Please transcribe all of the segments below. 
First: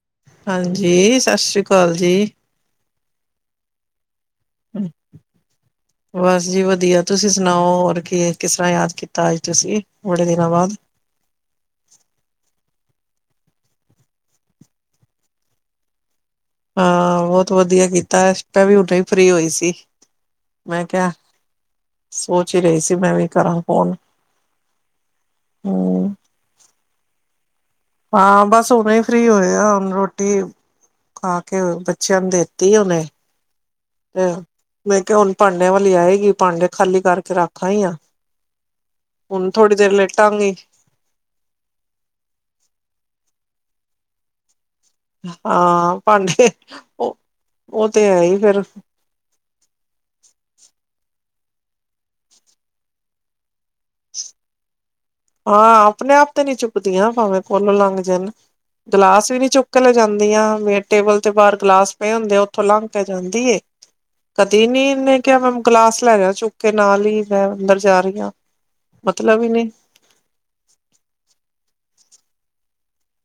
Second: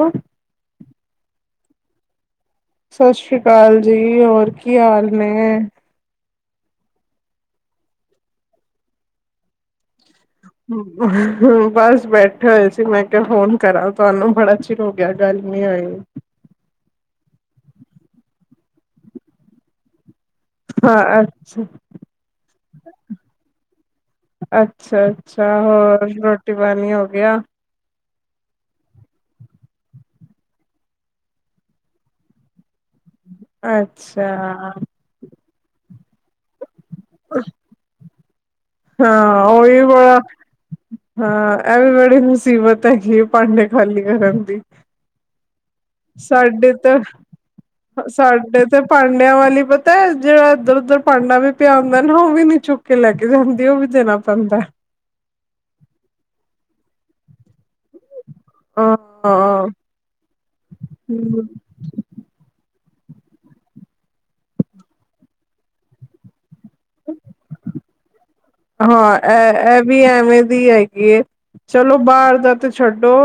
ਓ ਹਾਂਜੀ, ਸਤਿ ਸ੍ਰੀ ਕਾਲ ਜੀ। ਸਤਿ ਸ੍ਰੀ ਅਕਾਲ ਜੀ। ਜੀ ਹੋਰ ਕੀ ਹਾਲ ਨੇ। ਬਸ ਜੀ ਵਧੀਆ ਤੁਸੀਂ ਸੁਣਾਓ ਹੋਰ ਕੀ, ਕਿਸ ਤਰ੍ਹਾਂ ਯਾਦ ਕੀਤਾ ਅੱਜ ਤੁਸੀਂ। ਬੜੇ ਦਿਨਾਂ ਬਾਅਦ ਬੱਸ ਬੈਠੇ ਹੋਏ ਮੈਂ ਕਿਹਾ ਫੋਨ ਕਰਾਂ ਤੁਹਾਨੂੰ ਬੜਾ ਚਿਰ ਹੋ ਗਿਆ ਗੱਲ ਨੀ ਹੋਈ। ਹਾਂ ਬਹੁਤ ਵਧੀਆ ਕੀਤਾ, ਇਸ ਟਾਈਮ ਵੀ ਹੁਨੇ ਹੀ ਫਰੀ ਹੋਈ ਸੀ। ਮੈਂ ਹਾਂ ਕਿਹਾ ਅੱਛਾ, ਸੋਚ ਹੀ ਰਹੀ ਸੀ ਮੈਂ ਵੀ ਕਰਾਂ ਫੋਨ ਅੱਛਾ- ਅੱਛਾ ਹੋਰ ਹੂੰ, ਰੋਟੀ- ਪਾਣੀ ਹੋ ਗਿਆ। ਹਾਂ ਬਸ ਹੁਨੇ ਹੀ ਫ੍ਰਰੀ ਹੋਏ ਆ, ਹੁਣ ਰੋਟੀ ਖਾ ਕੇ ਬੱਚਿਆਂ ਨੂੰ ਦੇਤੀ ਹੁਨੇ। ਅੱਛਾ। ਭਾਂਡਿਆਂ ਵਾਲੀ ਆਏਗੀ ਭਾਂਡੇ ਖਾਲੀ ਕਰਕੇ ਰੱਖ ਆਈ ਆ। ਹਾਂ ਹੁਣ ਥੋੜ੍ਹੀ ਉਹੀ ਦੇਰ ਬੜਾ ਲੇਟਾਂਗੀ ਹਾਂ ਇਹ ਵੀ ਬੜੀ ਮੁਸੀਬਤ ਹੈਗੀ ਹੈ ਪਾਂਡੇ ਖਾਲੀ ਕਰਨ ਦੀ ਹਾਂ ਭਾਂਡੇ ਸਾਡੇ ਤਾਂ ਉਹ ਉਹ ਤੇ ਹੈ ਹੀ ਫੇਰ ਸਾਡੇ ਤੇ ਭਾਂਡਿਆਂ ਵਾਲੀ ਪਤਾ ਹੈ ਜਿਹੜਾ ਇੱਧਰ ਉਧਰ ਭਾਂਡਾ ਵੀ ਪਿਆ ਹੁੰਦਾ ਨਾ ਉਹ ਵੀ ਨੀ ਚੁੱਕ ਕੇ ਲੈ ਕੇ ਜਾਂਦੀ ਉਹ ਵੀ ਦੇਣਾ ਪੈਂਦਾ ਕਦੀਆਂ ਭਾਵੇਂ ਕੋਲ ਲੰਘ ਜਾਂਣ ਗਿਲਾਸ ਵੀ ਨੀ ਹਾਂ। ਚੁੱਕ ਲੈ ਜਾਂਦੀਆਂ ਵੀੇ ਟੇਬਲ ਤੇ ਬਾਹਰ ਗਲਾਸ ਪਏ ਹੁੰਦੇ ਆ ਉੱਥੋਂ ਲੰਘ ਪੈ ਜਾਂਦੀ ਏ। ਕਦੇ ਨੀ ਇਹਨੇ ਕਿਹਾ ਮੈ ਗਲਾਸ ਲੈ ਜਾ ਚੁੱਕ ਕੇ ਨਾਲ ਹੀ ਮੈਂ ਅੰਦਰ ਜਾ ਰਹੀ ਹਾਂ ਹਾਂ ਮਤਲਬ ਹੀ ਇਹ ਨਹੀਂ ਇਹ ਵੀ ਐਵੇਂ ਦੀ ਹੈਗੀ ਆ। ਚਲੋ ਬਾਹਰ ਦਾ ਤੇ ਛੱਡੋ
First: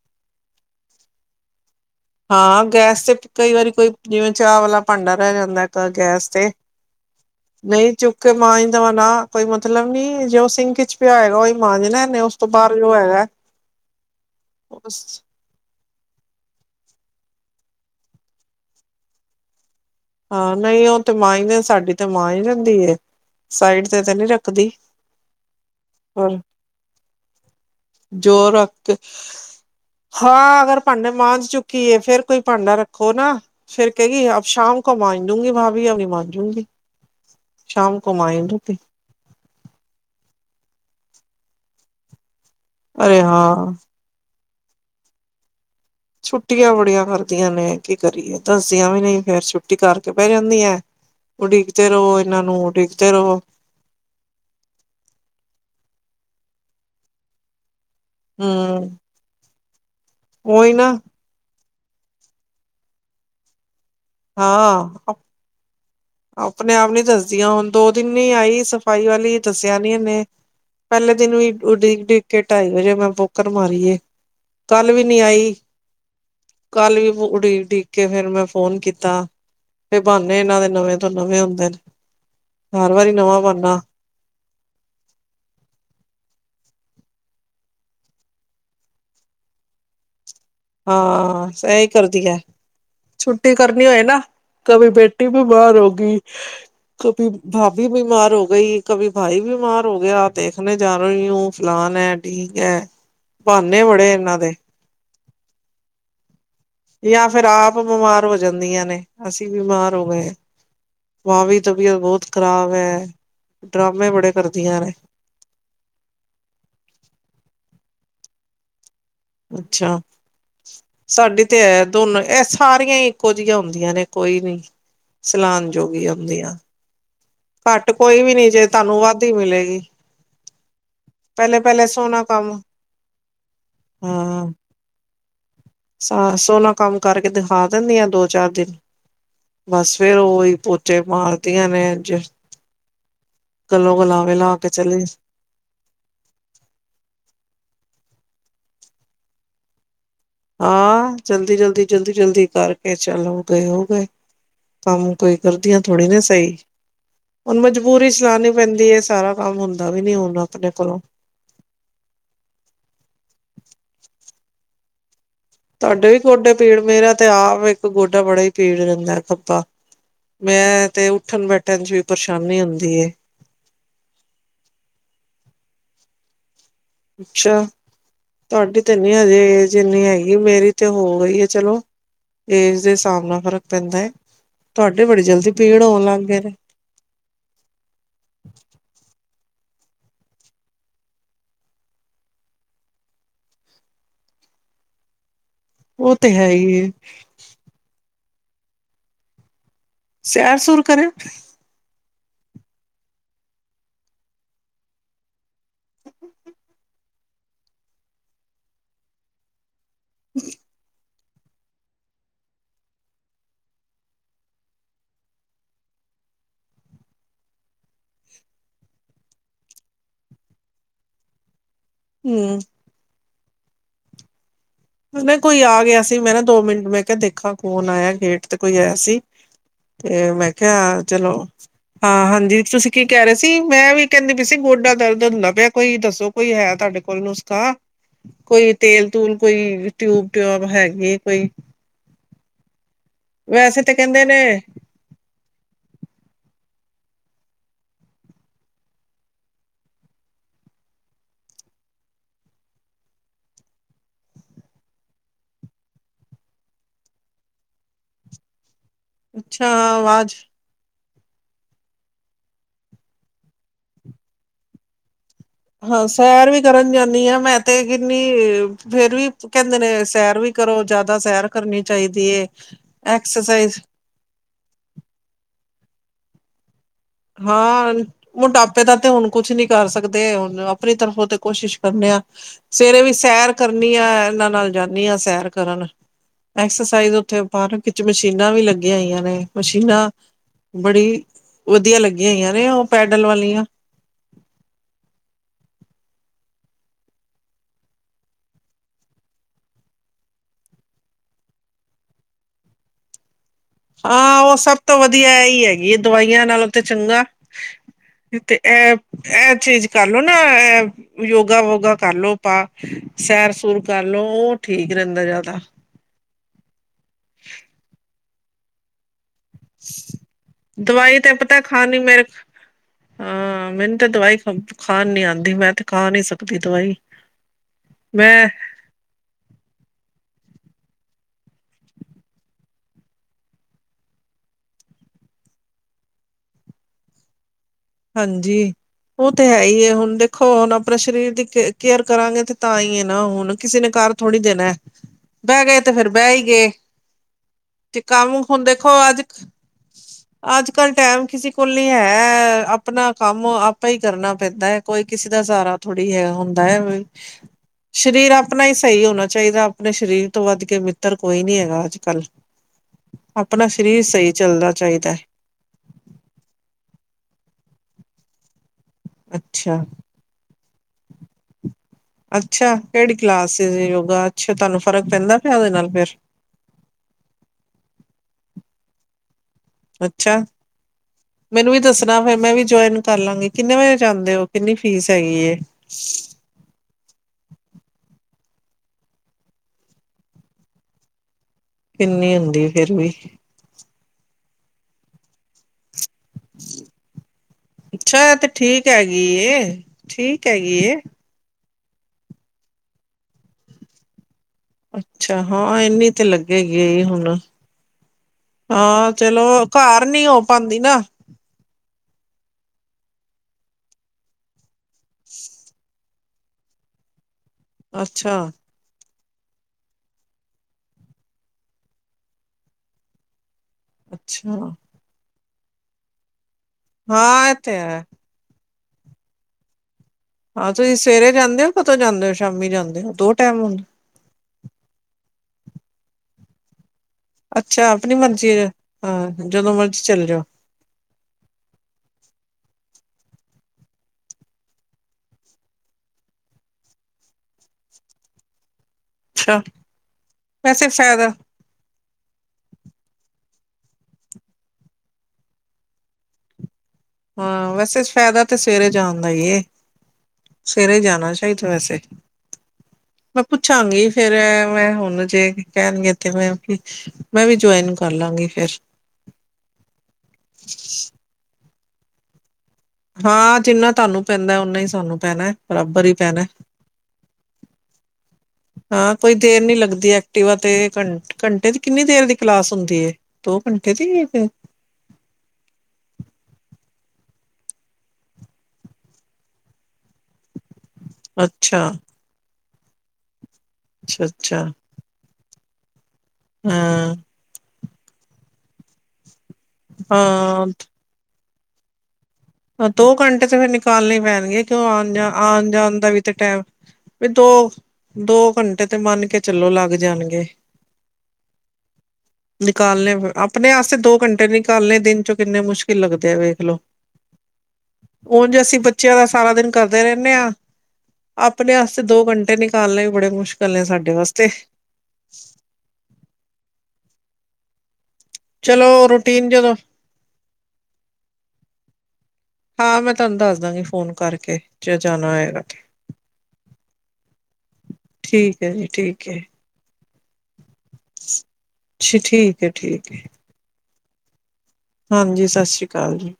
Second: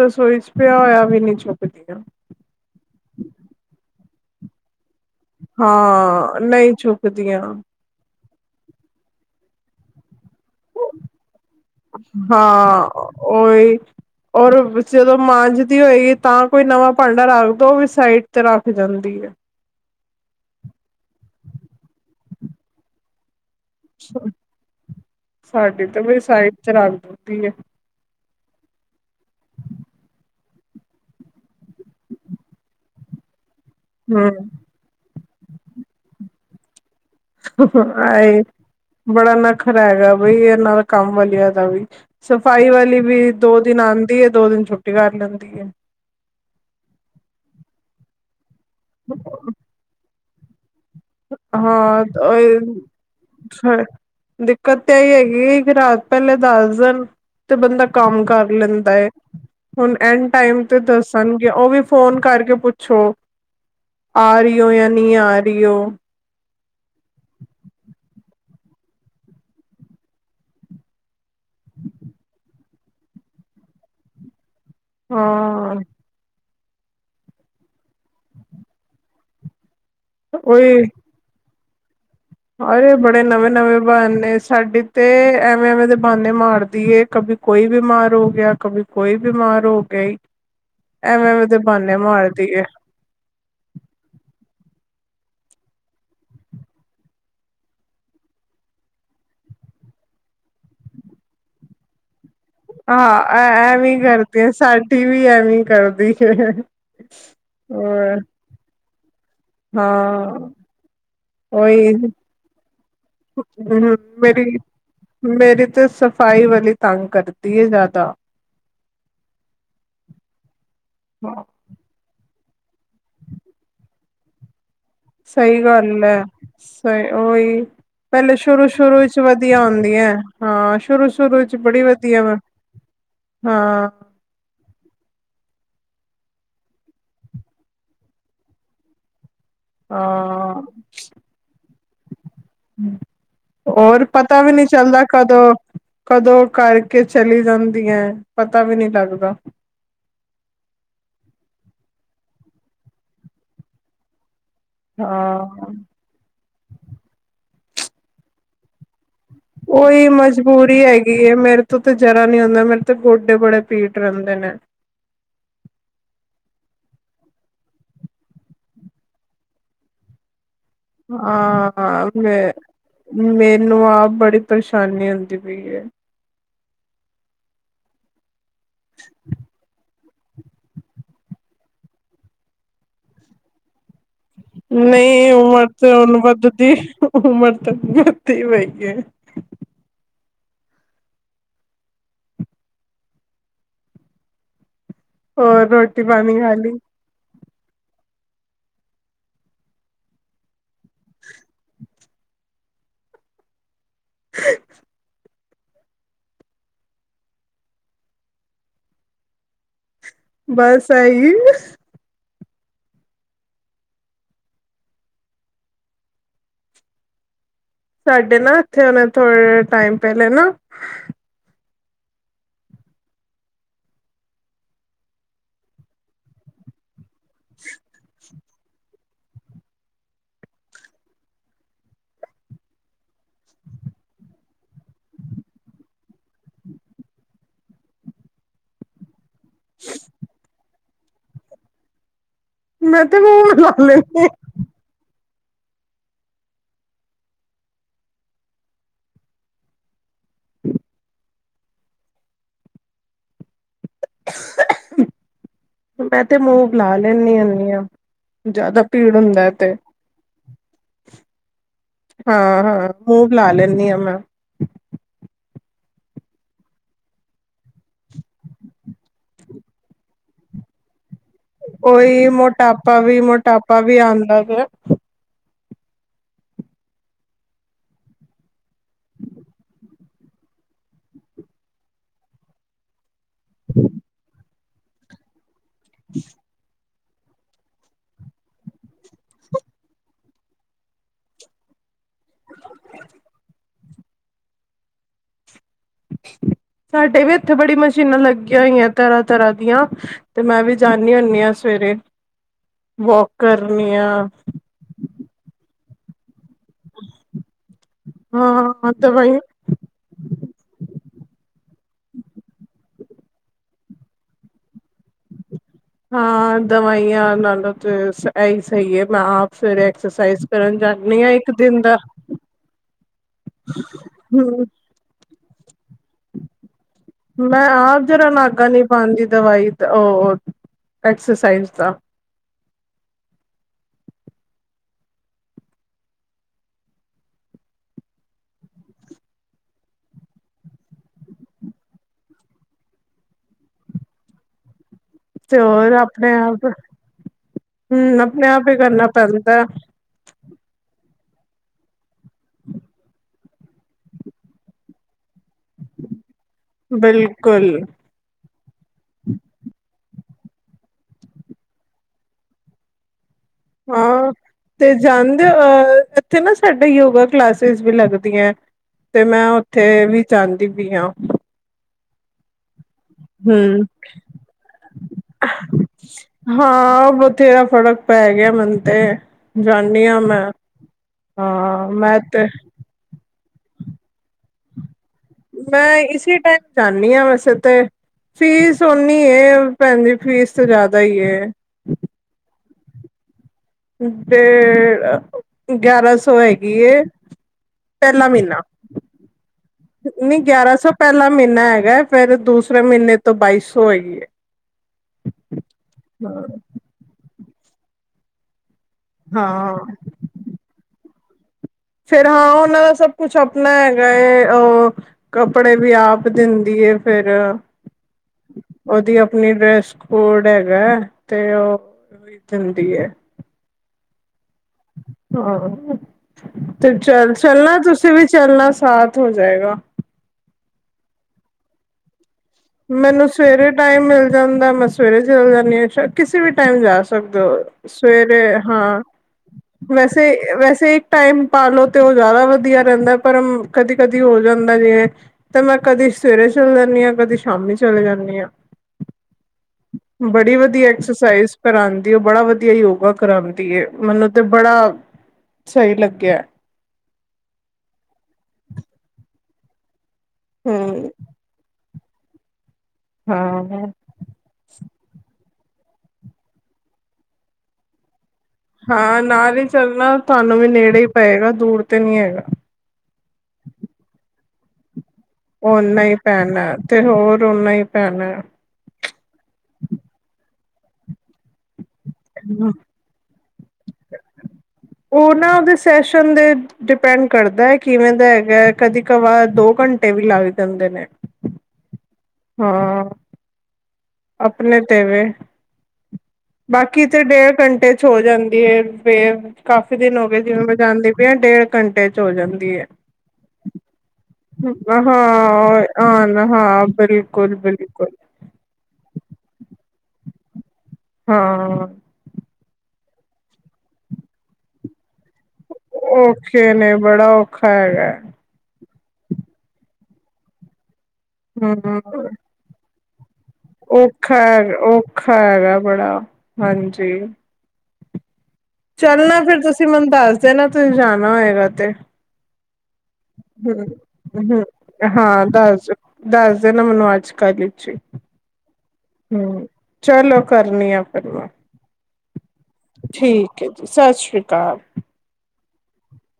ਰਸੋਈ ਚ ਪਿਆ ਹੋਇਆ ਵੀ ਨੀ ਚੁੱਕਦੀਆਂ। ਹਾਂ, ਗੈਸ ਤੇ ਕਈ ਵਾਰੀ ਕੋਈ ਜਿਵੇਂ ਚਾਹ ਵਾਲਾ ਭਾਂਡਾ ਰਹਿ ਜਾਂਦਾ ਹੈ ਗੈਸ ਹਾਂ ਨਹੀਂ ਝੁੱਕਦੀਆਂ ਕਿ ਮਾਂਜ਼ ਦੇਵਾ ਨਾ ਕੋਈ ਮਤਲਬ ਨੀ ਜੋ ਸਿੰਕ ਚ ਪਿਆ ਹੈਗਾ ਹੀ ਮਾਂਜਨਾ ਉਸ ਤੋਂ ਬਾਅਦ ਹਾਂ ਜੋ ਹੈਗਾ ਉਹੀ ਓਸ ਦੀ ਹੋਏਗੀ ਤਾਂ ਕੋਈ ਨਵਾਂ ਭਾਂਡਾ ਰੱਖਦ ਉਹ ਵੀ ਸਾਈਡ ਤੇ ਰੱਖ ਜਾਂਦੀ ਆ। ਹਾਂ ਨਹੀਂ ਉਹ ਤੇ ਮਾਂਜਦੀ ਸਾਡੀ ਤੇ ਮਾਂਜ ਦਿੰਦੀ ਏ ਸਾਈਡ ਤੇ ਤੇ ਨੀ ਸਾਡ ਰੱਖਦੀ ਸਾਡੀ ਤੇ ਬਈ ਪਰ ਸਾਈਡ ਚ ਰਖ ਦਿੰਦੀ ਏ। ਜੋ ਰੱਖ ਕੇ, ਹਾਂ ਜੋ ਅਗਰ ਭਾਂਡੇ ਮਾਂਝ ਚੁੱਕੀ ਏ ਫੇਰ ਕੋਈ ਭਾਂਡਾ ਰੱਖੋ ਨਾ ਫਿਰ ਕਹੇਗੀ ਅਬ ਹਮ ਸ਼ਾਮ ਮਾਂਜੂਗੀ ਭਾਬੀ ਅਭੀ ਮਾਂਜੂਗੀ ਸ਼ਾਮ ਕੋ ਮਾਂਜ ਆਏ ਲੂੰਗੀ ਬੜਾ ਨਖਰਾ ਹੈਗਾ ਬਈ ਏਹ ਨਾਂ ਦਾ ਕੰਮ ਵਧੀਆ ਦਾ ਵੀ ਸਫ਼ਾਈ ਵਾਲੀ ਅਰੇ ਵੀ ਦੋ ਹਾਂ ਦਿਨ ਆਉਂਦੀ ਹੈ ਦੋ ਦਿਨ ਛੁੱਟੀ ਕਰ ਲੈਂਦੀ ਹੈ। ਛੁੱਟੀਆਂ ਬੜੀਆਂ ਕਰਦੀਆਂ ਨੇ ਕੀ ਕਰੀਏ। ਦੱਸਦੀਆਂ ਵੀ ਨਹੀਂ ਹੈ ਫੇਰ ਛੁੱਟੀ ਕਰ ਕੇ ਪੈ ਜਦੀਆ ਹਾਂ ਤਾਂ ਇਹ ਰਹੋ ਸ ਦਿੱਕਤ ਤਾਂ ਆਹੀ ਹੈਗੀ ਰਾਤ ਪਹਿਲੇ ਦੱਸ ਦੇਣ ਤੇ ਬੰਦਾ ਕੰਮ ਕਰ ਹਮ ਲੈਂਦਾ ਏ। ਹੁਣ ਐਂਡ ਟਾਈਮ ਉਹੀ ਤੇ ਨਾ ਦੱਸਣਗੇ ਉਹ ਵੀ ਫ਼ੋਨ ਕਰਕੇ ਪੁੱਛੋ। ਆ ਰਹੀਓ ਜਾਂ ਹਾਂ ਨਹੀਂ ਆ ਰਹੀਓ? ਆਪਣੇ ਆਪ ਨੀ ਦੱਸਦੀਆਂ ਹੁਣ ਦੋ ਦਿਨ ਹੀ ਆਈ ਸਫ਼ਾਈ ਵਾਲੀ ਦੱਸਿਆ ਨੀ ਇਹਨੇ ਪਹਿਲੇ ਦਿਨ ਵੀ ਊਡੀਕ ਊਡੀਕ ਕੇ ਢਾਈ ਵਜੇ ਮੈਂ ਬੌਕਰ ਮਾਰੀ ਏ। ਕੱਲ ਵੀ ਨੀ ਆਈ। ਹਾਂ ਕੱਲ ਵੀ ਉਡੀਕ ਉਡੀਕ ਕੇ ਫੇਰ ਮੈਂ ਫੋਨ ਕੀਤਾ। ਫ ਬਾਨੇ ਇਹਨਾਂ ਦੇ ਨਵੇਂ ਵੇਂ ਹੁੰਦੇ ਨੇ। ਹਰ ਹਰੇ ਵਾਰੀ ਬੜੇ ਨਵਾਂ ਨਵੇਂ ਬਹਾਨਾ ਨਵੇਂ ਬਹਾਨੇ ਸਾਡੇ ਤੇ ਐਵੇਂ ਐਵੇਂ ਦੇ ਬਹਾਨੇ ਮਾਰ ਦੀ ਕਭੀ ਕੋਈ ਬਿਮਾਰ ਹੋ ਗਿਆ ਕਭੀ ਕੋਈ ਬਿਮਾਰ ਹੋ ਗਈ। ਐਵੇਂ ਐਵੇਂ ਹਾਂ ਦੇ ਸਹੀ ਬਹਾਨੇ ਕਰਦੀ ਹੈ ਮਾਰਦੀ ਏ ਛੁੱਟੀ ਕਰਨੀ ਹੋਏ ਨਾ ਕ ਪੇ ਰੁਟੀ ਬਿਮਾਰ ਹੋ ਗਈ [inaudible] ਕਭੀ ਭਾਭੀ ਬਿਮਾਰ ਹੋ ਗਈ ਕਭੀ ਭਾਈ ਬਿਮਾਰ ਹੋ ਗਿਆ ਦੇਖਣੇ ਜਾ ਰਹੀ ਹੂੰ ਫਲਾਨ ਹੈ। ਢੀਂਗ ਹੈ ਹਾਂ ਐ ਬਹਾਨੇ ਐਵੇਂ ਬੜੇ ਇਹਨਾਂ ਕਰਦੀ ਹ ਦੇ ਸਾਡੀ ਵੀ ਐਵੇਂ ਕਰਦੀ ਹੈ। [inaudible] ਯਾਂ ਫੇਰ ਆਪ ਹੋਰ ਬਿਮਾਰ ਹੋ ਜਾਂਦੀਆਂ ਨੇ। ਅਸੀਂ ਬਿਮਾਰ ਹੋ ਗਏ ਹਾਂ ਭਾਬੀ ਉਹੀ ਤਬੀਅਤ ਬਹੁਤ ਖ਼ਰਾਬ ਹੈ ਡਰਾਮੇ ਬੜੇ ਮੇਰੀ ਕਰਦੀਆਂ ਨੇ ਮੇਰੀ ਤੇ ਸਫ਼ਾਈ ਵਾਲੀ ਤੰਗ ਕਰਦੀ ਏ ਜ਼ਿਆਦਾ। ਅੱਛਾ, ਸਾਡੀੇ ਤੇ ਹੈ ਦੋਨੋ ਏਸ ਸਾਰੀਆਂ ਹੀ ਇੱਕੋ ਜਿਹੀਆਂ ਹੁੰਦੀਆਂ ਨੇ ਕੋਈ ਨੀ ਸਹੀ ਸਲਾਨ ਗੱਲ ਜੋਗੀ ਐ ਹੁੰਦੀਆਂ ਸ ਓਹੀ ਘੱਟ ਕੋਈ ਵੀ ਪਹਿਲੇ ਨੀ ਜੇ ਸ਼ੁਰੂ ਤੁਹਾਨੂੰ ਸ਼ੁਰੂ 'ਚ ਵੱਧ ਹੀ ਵਧੀਆ ਮਿਲੇਗੀ ਆਉਂਦੀਆਂ ਐਂ ਹਾਂ ਸ਼ੁਰੂ ਸ਼ੁਰੂ 'ਚ ਪਹਿਲੇ ਬੜੀ ਪਹਿਲੇ ਵਧੀਆ ਸੋਹਣਾ ਵਾ ਕੰਮ ਹਾਂ। ਹਾਂ ਸ ਸੋਹਨਾ ਕੰਮ ਕਰਕੇ ਦਿਖਾ ਦਿੰਦੀਆਂ ਦੋ ਚਾਰ ਦਿਨ। ਬਸ ਫੇਰ ਉਹੀ ਹਾਂ ਪੋਚੇ ਮਾਰਦੀਆਂ ਨੇ। ਜਸ ਹੋਰ ਪਤਾ ਵੀ ਲਾ ਨਹੀਂ ਕੇ ਚੱਲਦਾ ਚਲੇ ਕਦੋਂ ਕਦੋਂ ਕਰਕੇ ਚਲੀ ਜਾਂਦੀਐ। ਪਤਾ ਵੀ ਨਹੀ ਲੱਗਦਾ। ਹਾਂ ਜਲਦੀ- ਜਲਦੀ -ਜਲਦੀ -ਜਲਦੀ ਕਰਕੇ ਚੱਲ ਓ ਗਏ ਓ ਗਏ। ਕੰਮ ਕੋਈ ਹਾਂ ਕਰਦੀਆਂ ਥੋੜੀ ਨਾ ਸਹੀ। ਹੁਣ ਮਜਬੂਰੀ 'ਚ ਲਾਣੀ ਪੈਂਦੀ ਏ ਸਾਰਾ ਕੰਮ ਹੁੰਦਾ ਵੀ ਉਹੀ ਨੀ ਹੁਣ ਆਪਣੇ ਮਜਬੂਰੀ ਕੋਲੋਂ ਹੈਗੀ ਏ, ਮੇਰੇ ਤੋਂ ਤੇ ਜਰਾ ਨੀ ਹੁੰਦਾ ਮੇਰੇ ਤੇ ਗੋਡੇ ਬੜੇ ਪੀੜ ਰਹਿੰਦੇ ਨੇ। ਤੁਹਾਡੇ ਵੀ ਗੋਡੇ ਪੀੜ ਮੇਰਾ ਤੇ ਆਪ ਇੱਕ ਗੋਡਾ ਬੜਾ ਹੀ ਪੀੜ ਰਿੰਦਾ ਏ ਖੱਬਾ। ਮੈਂ ਤੇ ਉੱਠਣ ਬੈਠਣ ਚ ਵੀ ਹਾਂ ਪਰੇਸ਼ਾਨੀ ਹੁੰਦੀ ਏ ਮ ਮੈਨੂੰ ਆਪ ਬੜੀ ਪਰੇਸ਼ਾਨੀ ਹੁੰਦੀ ਪਈ ਏ। ਅੱਛਾ। ਤੁਹਾਡੀ ਤੇ ਨੀ ਹਜੇ ਏਜ ਇਨੀ ਹੈਗੀ। ਮੇਰੀ ਤੇ ਹੋ ਗਈ ਹੈ ਚਲੋ ਏਜ ਦੇ ਸਾਬ ਨਾਲ ਫ਼ਰਕ ਪੈਂਦਾਂ। ਨਹੀਂ ਉਮਰ ਤੇ ਹੁਣ ਗਏ ਨੇ ਵੱਧਦੀ ਉਮਰ ਤਾਂ ਵੱਧਦੀ ਪਈ ਏ। ਹੋਰ ਰੋਟੀ ਉਹ ਤੇ ਪਾਣੀ ਹੈ ਖਾ ਹੀ ਲੀ। ਏ ਸੈਰ ਸੂਰ ਕਰਣ [inaudible] ਬਸ ਐਹੀ ਈ ਸਾਡੇ ਨਾ ਇੱਥੇ ਹੁਣੇ ਥੋੜੇ ਟਾਈਮ ਪਹਿਲੇ ਨਾ ਹਮ। ਕੋਈ ਨ ਆ ਗਿਆ ਸੀ ਮੈਂ ਨਾ ਦੋ ਮਿੰਟ ਮੈਂ ਕੇ ਦੇਖਾ ਕੋਨ ਆਇਆ ਏ ਗੇਟ ਤੈ ਤੇ ਕੋਈ ਆਯਾ ਸੀ ਤੇ ਮੈਂ ਕਿਹਾ ਚਲੋ ਹਾਂ ਹਾਂਜੀ ਤੁਸੀਂ ਕੀ ਕਹਿ ਰਹੇ ਸੀ ਮੈਂ ਵੀ ਕਹਿੰਦੀ ਪਈ ਸੀ ਗੋਡਾ ਦਰਦ ਹੁੰਦਾ ਪਿਆ ਕੋਈ ਦੱਸੋ ਕੋਈ ਹੈ ਤੁਹਾਡੇ ਕੋਲ ਨੁਸਖਾ ਕੋਈ ਤੇਲ ਤੂਲ। ਕੋਈ ਟਿਊਬ ਟਓਬ ਹੈਗੀ। ਏ ਕੋਈ ਮੈਂ ਤੇ ਮੂਵ ਲਾ ਵੈਸੇ ਤੇ ਲੈਣੀ ਕਹਿੰਦੇ ਹਾਂ ਨੇ ਮੈਂ ਤੇ ਮੂਵ ਲਾ ਲੈਂਣੀ ਹੁੰਣੀ ਹਾਂ ਜ਼ਿਆਦਾ ਭੀੜ ਹੁੰਦਾ ਅੱਛਾ ਤੇ ਆਵਾਜ਼ ਹਾਂ-ਹਾਂ ਮੂਵ ਲਾ ਲੈਂਣੀ ਹਾਂ ਮੈਂ ਹਾਂ ਸੈਰ ਵੀ ਕਰਨ ਜਾਂਦੀ ਹਾਂ ਮੈਂ ਤੇ ਕਿੰਨੀ ਫੇਰ ਵੀ ਕਹਿੰਦੇ ਨੇ ਸੈਰ ਵੀ ਕਰੋ ਜਿਆਦਾ ਉਹੀ ਮੋਟਾਪਾ ਵੀ ਐਕਸਰਸਾਈਜ਼ ਮੋਟਾਪਾ ਵੀ ਆਂਦਾ ਪਯਾ ਹਾਂ ਮੋਟਾਪੇ ਦਾ ਤੇ ਹੁਣ ਕੁਛ ਨੀ ਕਰ ਸਕਦੇ ਹੁਣ ਆਪਣੀ ਤਰਫੋਂ ਤੇ ਕੋਸ਼ਿਸ਼ ਕਰਨੇ ਆ ਸਵੇਰੇ ਵੀ ਸੈਰ ਕਰਨੀ ਆ ਇਹਨਾਂ ਨਾਲ ਜਾਣੀ ਹਾਂ ਸੈਰ। ਕਰਨ ਐਕਸਰ ਤਾਹੀਂ ਉੱਥੇ ਪਾਰਕ ਚ ਮਸ਼ੀਨਾਂ ਵੀ ਲੱਗ ੀਆਂ ਹੋਇਆਂ ਨੇ ਮਸ਼ੀਨਾਂ ਬੜੀ ਵਧੀਆ ਲੱਗੇ। ਈਆਂ ਨੇ ਉਹ ਪੈਡਲ ਵਾਲੀਆਂ ਸਾਡੇ ਵੀ ਇੱਥੇ ਬੜੀ ਮਸ਼ੀਨਾਂ ਲੱਗੀਆਂ ਹੋਈਆਂ ਤਰ੍ਹਾਂ-ਤਰ੍ਹਾਂ ਦੀਆਂ ਤੇ ਮੈਂ ਵੀ ਜਾਂਣੀ ਹੁੰਣੀ ਹਾਂ ਸਵੇਰੇ ਵੋਕ ਕਰਨੀ ਆ ਆਹ ਉਹ ਸਭ ਤੋਂ ਵਧੀਆ ਇਹੀ ਹੈ। ਇਹ ਦਵਾਈਆਂ ਨਾਲੋ ਤੇ ਚੰਗਾ ਤੇ ਹਾਂ ਇਹ ਦਵਾਈ ਇਹ ਚੀਜ਼ ਕਰਲੋ ਨਾ ਇਹ ਯੋਗਾ ਵੋਗਾ ਕਰਲੋ ਬਾਰ ਸੈਰ ਸੂਰ ਕਰ ਲੋ ਉਹ ਠੀਕ ਰਹਿੰਦਾ ਜ਼ਿਆਦਾ। ਹਾਂ ਦਵਾਈਆਂ ਨਾਲੋ ਤੇ ਸ ਇਹੀ ਸਹੀ ਏ। ਦਵਾਈ ਹਾਂ ਤੇ ਇੱਕ ਪਤਾ ਦਿਨ ਦਾ ਖਾਣ ਨ ਮੇਰੇ ਹਹ ਮੈਨੂੰ ਤਾਂ ਦਵਾਈ ਹੂੰ ਖਾਣ ਨੀ ਆਉਂਦੀ ਮੈਂ ਤੇ ਖਾ ਨਹੀਂ ਸਕਦੀ ਦਵਾਈ ਮੈਂ ਆਪ ਜਦੋਂ ਮੈਂ ਨਾਗਾ ਨੀ ਪਾਉਂਦੀ ਦਵਾਈ ਉਹ ਐਕਸਰਸਾਈਜ਼ ਦਾ ਹਾਂਜੀ ਉਹ ਤੇ ਹੈ ਹੀ ਹੁਣ ਦੇਖੋ ਹੁਣ ਆਪਣੇ ਸਰੀਰ ਦੀ ਕੇਅਰ ਕਰਾਂਗੇ ਤੇ ਤਾਂ ਹੀ ਹੈ ਨਾ ਹੁਣ ਕਿਸੇ ਨੇ ਕਾਰ ਥੋੜ੍ਹੀ ਦੇਣਾ ਤੇ ਬਹਿ ਗਏ ਹੋਰ ਫੇਰ ਆਪਣੇ ਬਹਿ ਹੀ ਆਪ ਗਏ ਤੇ ਹਮ ਕੰਮ ਆਪਣੇ ਹੁਣ ਆਪ ਹੀ ਦੇਖੋ ਕਰਨਾ ਅੱਜ ਪੈਂਦਾ ਹੈ ਅੱਜ ਕੱਲ੍ਹ ਟਾਈਮ ਕਿਸੇ ਕੋਲ ਨੀ ਹੈ ਐ ਅਪ ਕੰਮ ਆਪਈ ਕਰਨਾ ਪੈਂਦਾ ਹੈ ਕੋਈ ਕਿਸੇ ਦਾ ਸਾਰਾ ਥੋੜ੍ਹੀ ਹੈ ਹੁੰਦਾ ਹੈ ਬਿਲਕੁਲ ਸਰੀਰ ਆਪਣਾ ਹੀ ਸਹੀ ਹੋਣਾ ਚਾਹੀਦਾ ਆਪਣੇ ਸਰੀਰ ਤੋਂ ਵੱਧ ਕੇ ਮਿੱਤਰ ਕੋਈ ਨੀ ਹੈਗਾ ਅੱਜ ਕੱਲ ਆਪਣਾ ਸਰੀਰ ਹਾਂ ਸਹੀ ਚੱਲਦਾ ਤੇ ਚਾਹੀਦਾ ਜਾਣਦੇ ਹੋ ਅਹ ਇੱਥੇ ਨਾ ਸਾਡੇ ਯੋਗਾ ਕਲਾਸ ਵੀ ਲੱਗਦੀਆਂ ਤੇ ਹੈ ਮੈਂ ਅੱਛਾ ਉੱਥੇ ਵੀ ਚਾ ਦੀ ਵੀ ਹਾਂ। ਅੱਛਾ। ਕਿਹੜੀ ਕਲਾਸ ਹੂੰ। ਏ ਯੋਗਾ ਅੱਛਾ ਤੁਹਾਨੂੰ ਫਰਕ ਪੈਂਦਾ ਪਿਆ ਉਹਦੇ ਨਾਲ ਫਿਰ। ਹਾਂ ਬਥੇਰਾ ਫ਼ਰਕ ਪੈ ਗਿਆ ਮੰਨੁ ਤੇ। ਜਾਂਦੀ ਹਾਂ ਮੈਂ ਅੱਛਾ, ਮੈਨੂੰ ਵੀ ਹਾਂ ਦੱਸਨਾ ਫੇਰ ਤੇ ਮੈਂ ਵੀ ਜੌਇਨ ਕਰ ਲਾਂਗੀ। ਕਿੰਨੇ ਵਜੇ ਜਾਂਦੇ ਔ ਕਿੰਨੀ ਫੀਸ ਹੈਗੀ ਏ ਮੈਂ ਇਸੀ ਟਾਈਮ ਜਾਂਨੀ ਯਾਂ ਵੈਸੇ ਤੇ। ਫੀਸ ਔਨੀ ਏ ਭੈਨ ਜੀ ਫੀਸ ਤਾਂ ਜਾਦਾ ਈ ਏ। ਕਿੰਨੀ ਹੁੰਦੀ? ਫੇਰ ਵੀ। ਤੇ ਗਿਆਰਾਂ ਸ ਔ ਹੈਗੀ ਅੱਛਾ ਏਪੇਲਾ ਐ ਤੇ ਮਹੀਨਾ, ਠੀਕ ਹੈਗੀ ਏ ਨਈ ਠੀਕ ਹੈਗੀ ਗਿਆਰਾਂ ਸੌ ਏ ਪੇਲਾ ਮਹੀਨਾ ਐ ਹੈ ਫੇਰ ਦੂਸਰੇ ਮਹੀਨੇ ਤੋਂ ਬਾਈ ਸੌ ਹੈਗੀ ਏ। ਅੱਛਾ ਹਾਂ ਏਨੀ ਤੇ ਲੱਗੇ ਗੀ ਈ ਹੁਨ। ਹਾਂ ਚਲੋ ਹਾਂ ਘਰ ਨੀ ਹੋ ਪਾਂਦੀ ਨਾ। ਫੇਰ ਹੋ ਔਨਾਂ ਦਾ ਸਭ ਕੁਛ ਆਪਨਾ ਹੈਗਾ ਏ ਔ, ਕੱਪੜੇ ਵੀ ਆਪ ਦਿੰਦੀ ਏ ਫੇਰ। ਅੱਛਾ। ਉਹਦੀ ਆਪਨੀ ਡਰੈਸ ਕੋਡ ਹੈਗਾ, ਤੇ ਔ ਵੀ ਦਿੰਦੀ ਏ। ਅੱਛਾ। ਹਾਂ। ਤੇ ਚੱਲ ਹਾਂ ਇਹ ਚੱਲਨਾ ਤੇ ਹੈ ਤੁਸੀਂ ਵੀ ਚੱਲਨਾ ਸੀ। ਸਾਥ ਹੋ ਜਾਏਗਾ। ਹਾਂ ਤੁਈ ਸਵੇਰੇ ਜਾਂਦੇ ਔਂ ਕਤੋਂ ਜਾਂਦੇ ਔਂ ਸ਼ ਮੈਨੂੰ ਸਵੇਰੇ ਟਾਈਮ ਮਿਲ ਜਾਂਦਾ ਮੈਂ ਸਵੇਰੇ ਚੱਲੇ ਜਾਨੀ ਆ ਕਿਸੀ ਵੀ ਟਾਈਮ ਜਾ ਸ ਸਕਦੇ ਹੋ ਅੱਛਾ ਆਪਣੀ ਸਵੇਰੇ ਮਰਜ਼ੀ ਹੈ। ਹਾਂ ਜਦੋਂ ਮਰਜ਼ੀ ਚੱਲ ਜਾਓ ਵੈਸੇ, ਵੈਸੇ ਇੱਕ ਟਾਈਮ ਪਾ ਲੋ ਤੇ ਔ ਜਾਦਾ ਵਧੀਆ ਰੇਂਦੈ ਪਰਮ ਕਦੀ-ਕਦੀ ਹੋ ਜਾਂਦਾ ਵੇ ਤਾਂ ਮੈਂ ਕਦੀ ਸਵੇਰੇ ਚੱਲ ਜਾਂਦੀ ਆਂ ਕਦੀ ਸ਼ਾਮੀ ਚਲੇ ਜਾਨੀ ਆ। ਅੱਛਾ ਬੜੀ ਵੈਸੇ ਵਧੀਆ ਫਾਇਦਾ ਐਕਸਰਸਾਈਜ਼ ਕਰਾਂਦੀ ਔ ਬੜਾ ਵਧੀਆ ਯੋਗਾ ਕਰਾਂਦ ਏ ਮੈਨੂੰ ਤੇ ਬੜਾ ਸਈ ਲੱਗੇਆ। ਹਾਂ ਵੈਸੇ ਫ਼ਾਇਦਾ ਤੇ ਸਵੇਰੇ ਜਾਨ ਦਾ ਈ ਏ। ਸਵੇਰੇ ਹਮ ਜਾਨ ਚਾਈਦਾ ਵੈਸੇ। ਮੈਂ ਪੁੱਛਾਂਗੀ ਫੇਰ ਐ ਮੈਂ ਹੁਨ ਮਨੂੰ ਜੇ ਕੈਨਗੇ ਤੇ ਮੈਂ ਕਿ ਮੈਂ ਵੀ ਜੌਇਨ ਕਰ ਲਾਂਗੀ ਫੇਰ ਹਾਂ ਨਾਲ ਈ ਚੱਲਨਾ ਤੁਆਨੂੰ ਵੀ ਨੇੜੇ ਈ ਪਏਗਾ ਦੂਰ ਤੇ ਨਈ ਹੈਗਾ ਹਾਂ ਜਿੰਨਾ ਤਾਨੂੰ ਪੇਂਦੈ ਔਨਾ ਈ ਸਾਨੂੰ ਪੈਨੈ ਓਨਾ ਬਰਾਬਰ ਈ ਹੀ ਪੈਨੈ ਪੈਣਾ ਤੇ ਹੋਰ ਓਨਾ ਹੀ ਪੈਣਾ ਹਾਂ ਕੋਈ ਦੇਰ ਨੀ ਲੱਗਦੀ ਐਕਟੀਵਾ ਤ ਤੇ ਘੰਟ ਘੰਟੇ ਦੀ ਕਿੰਨੀ ਦੇਰ ਦੀ ਕਲਾਸ ਹੁੰਦੀ ਹੈ ਦੋ ਘੰਟੇ ਦੀ ਉਹ ਨਾ ਔਦੇ ਸੈਸ਼ਨ ਦੇ ਡੀਪੈਂਡ ਕਰਦਾ ਕਿਵੇਂ ਦਾ ਹੈਗੈ ਕਦੀ ਕ ਵਾਰ ਦੋ ਘੰਟੇ ਵੀ ਲੱਗ ਜਾਂਦੇ ਨੇ ਅੱਛਾ ਹਾਂ ਅੱਛਾ ਅੱਛਾ ਆਪਨੇ ਤੇ ਵੇ ਬਾਕੀ ਹਾਂ ਤੇੇ ਡੇਢ ਘੰਟੇ ਚ ਹੋ ਜਾਂਦੀ ਏ ਫੇਰ ਕਾਫ਼ੀ ਦਿਨ ਹੋ ਗਏ ਜਿਵੇਂ ਮੈਂ ਹਾਂ ਜਾਂਦੀ ਪੀ ਆਂ ਡੇਢ ਘੰਟੇ ਚ ਹੋ ਜਾਂਦੀ ਹੈ ਦੋ ਘੰਟੇ ਤੇ ਫੇਰ ਨਿਕਾਲਣੇ ਪੈਨਗੇ ਕਿਔਂ ਹਾਂ ਆਂ ਜਾ ਆਨ ਜਾਨ ਦਾ ਵੀ ਤੇ ਹਾਂ ਟੈਮ ਹਾਂ ਵੀ ਦੋ ਬਿਲਕੁਲ ਬਿਲਕੁਲ ਦੋ ਘੰਟੇ ਤੇ ਮੰਨ ਕੇ ਚੱਲੋ ਲੱਗ ਜਾਨਗੇ ਹਾਂ ਆਪਨੇ ਆਸਤੇ ਦੋ ਘੰਟੇ ਨਿਕਾਲਨੇ ਦਿੰਨ ਚੋਂ ਕਿੰਨੇ ਮੁਸ਼ਕਿਲ ਲੱਗਦੇ ਆ ਔਖ਼ੇ ਵੇਖਲੋ ਨੇ ਬੜਾ ਔ ਖਰ ਉਝ [unintelligible] ਅਸੀਂ ਬੱਚਿਆਂ ਦਾ ਸਾਰਾ ਦਿਨ ਕਰਦੇ ਰਹਿੰਦੇ ਆਂ। ਆਪਣੇ ਵਾਸਤੇ ਦੋ ਹਮ ਘੰਟੇ ਨਿਕਾਲ ਲਏ। ਬੜੇ ਮੁਸਕ ਔਖਾ ਹੈ ਔਖਾ ਹੈਗਾ ਬੜਾ ਹਾਂਜੀ। ਚਲੋ ਚੱਲ ਨਾ ਰੂਟੀਨ ਫਿਰ ਜਦੋਂ ਤੁਸੀਂ ਮੈਨੂੰ ਦੱਸਦੇ ਨਾ ਤੁਸੀਂ ਜਾਣਾ ਹੋਏਗਾ ਤੇ ਹਾਂ ਮੈਂ ਤੁਹਾਨੂੰ ਦੱਸ [inaudible] ਦਾਂਗੀ ਹੂੰ ਫੋਨ ਕਰਕੇ -ਹੂੰ ਜੇ ਜਾਣਾ ਹਾਂ ਹੋਏਗਾ ਤੇ ਦੱਸ ਦੱਸ ਦੇ ਨਾ ਮੈਨੂੰ ਅੱਜ ਕੱਲ 'ਚ ਹੀ ਠੀਕ ਹੈ ਜੀ ਠੀਕ ਹੈ ਹੂੰ। ਚਲੋ ਕਰਨੀ ਆ ਫਾਂ [unintelligible] ਠੀਕ ਠੀਕ ਹੈ ਸਤਿ ਸ਼੍ਰੀ ਅਕਾਲ। ਹਾਂਜੀ ਸਤਿ ਸ੍ਰੀ ਅਕਾਲ ਜੀ।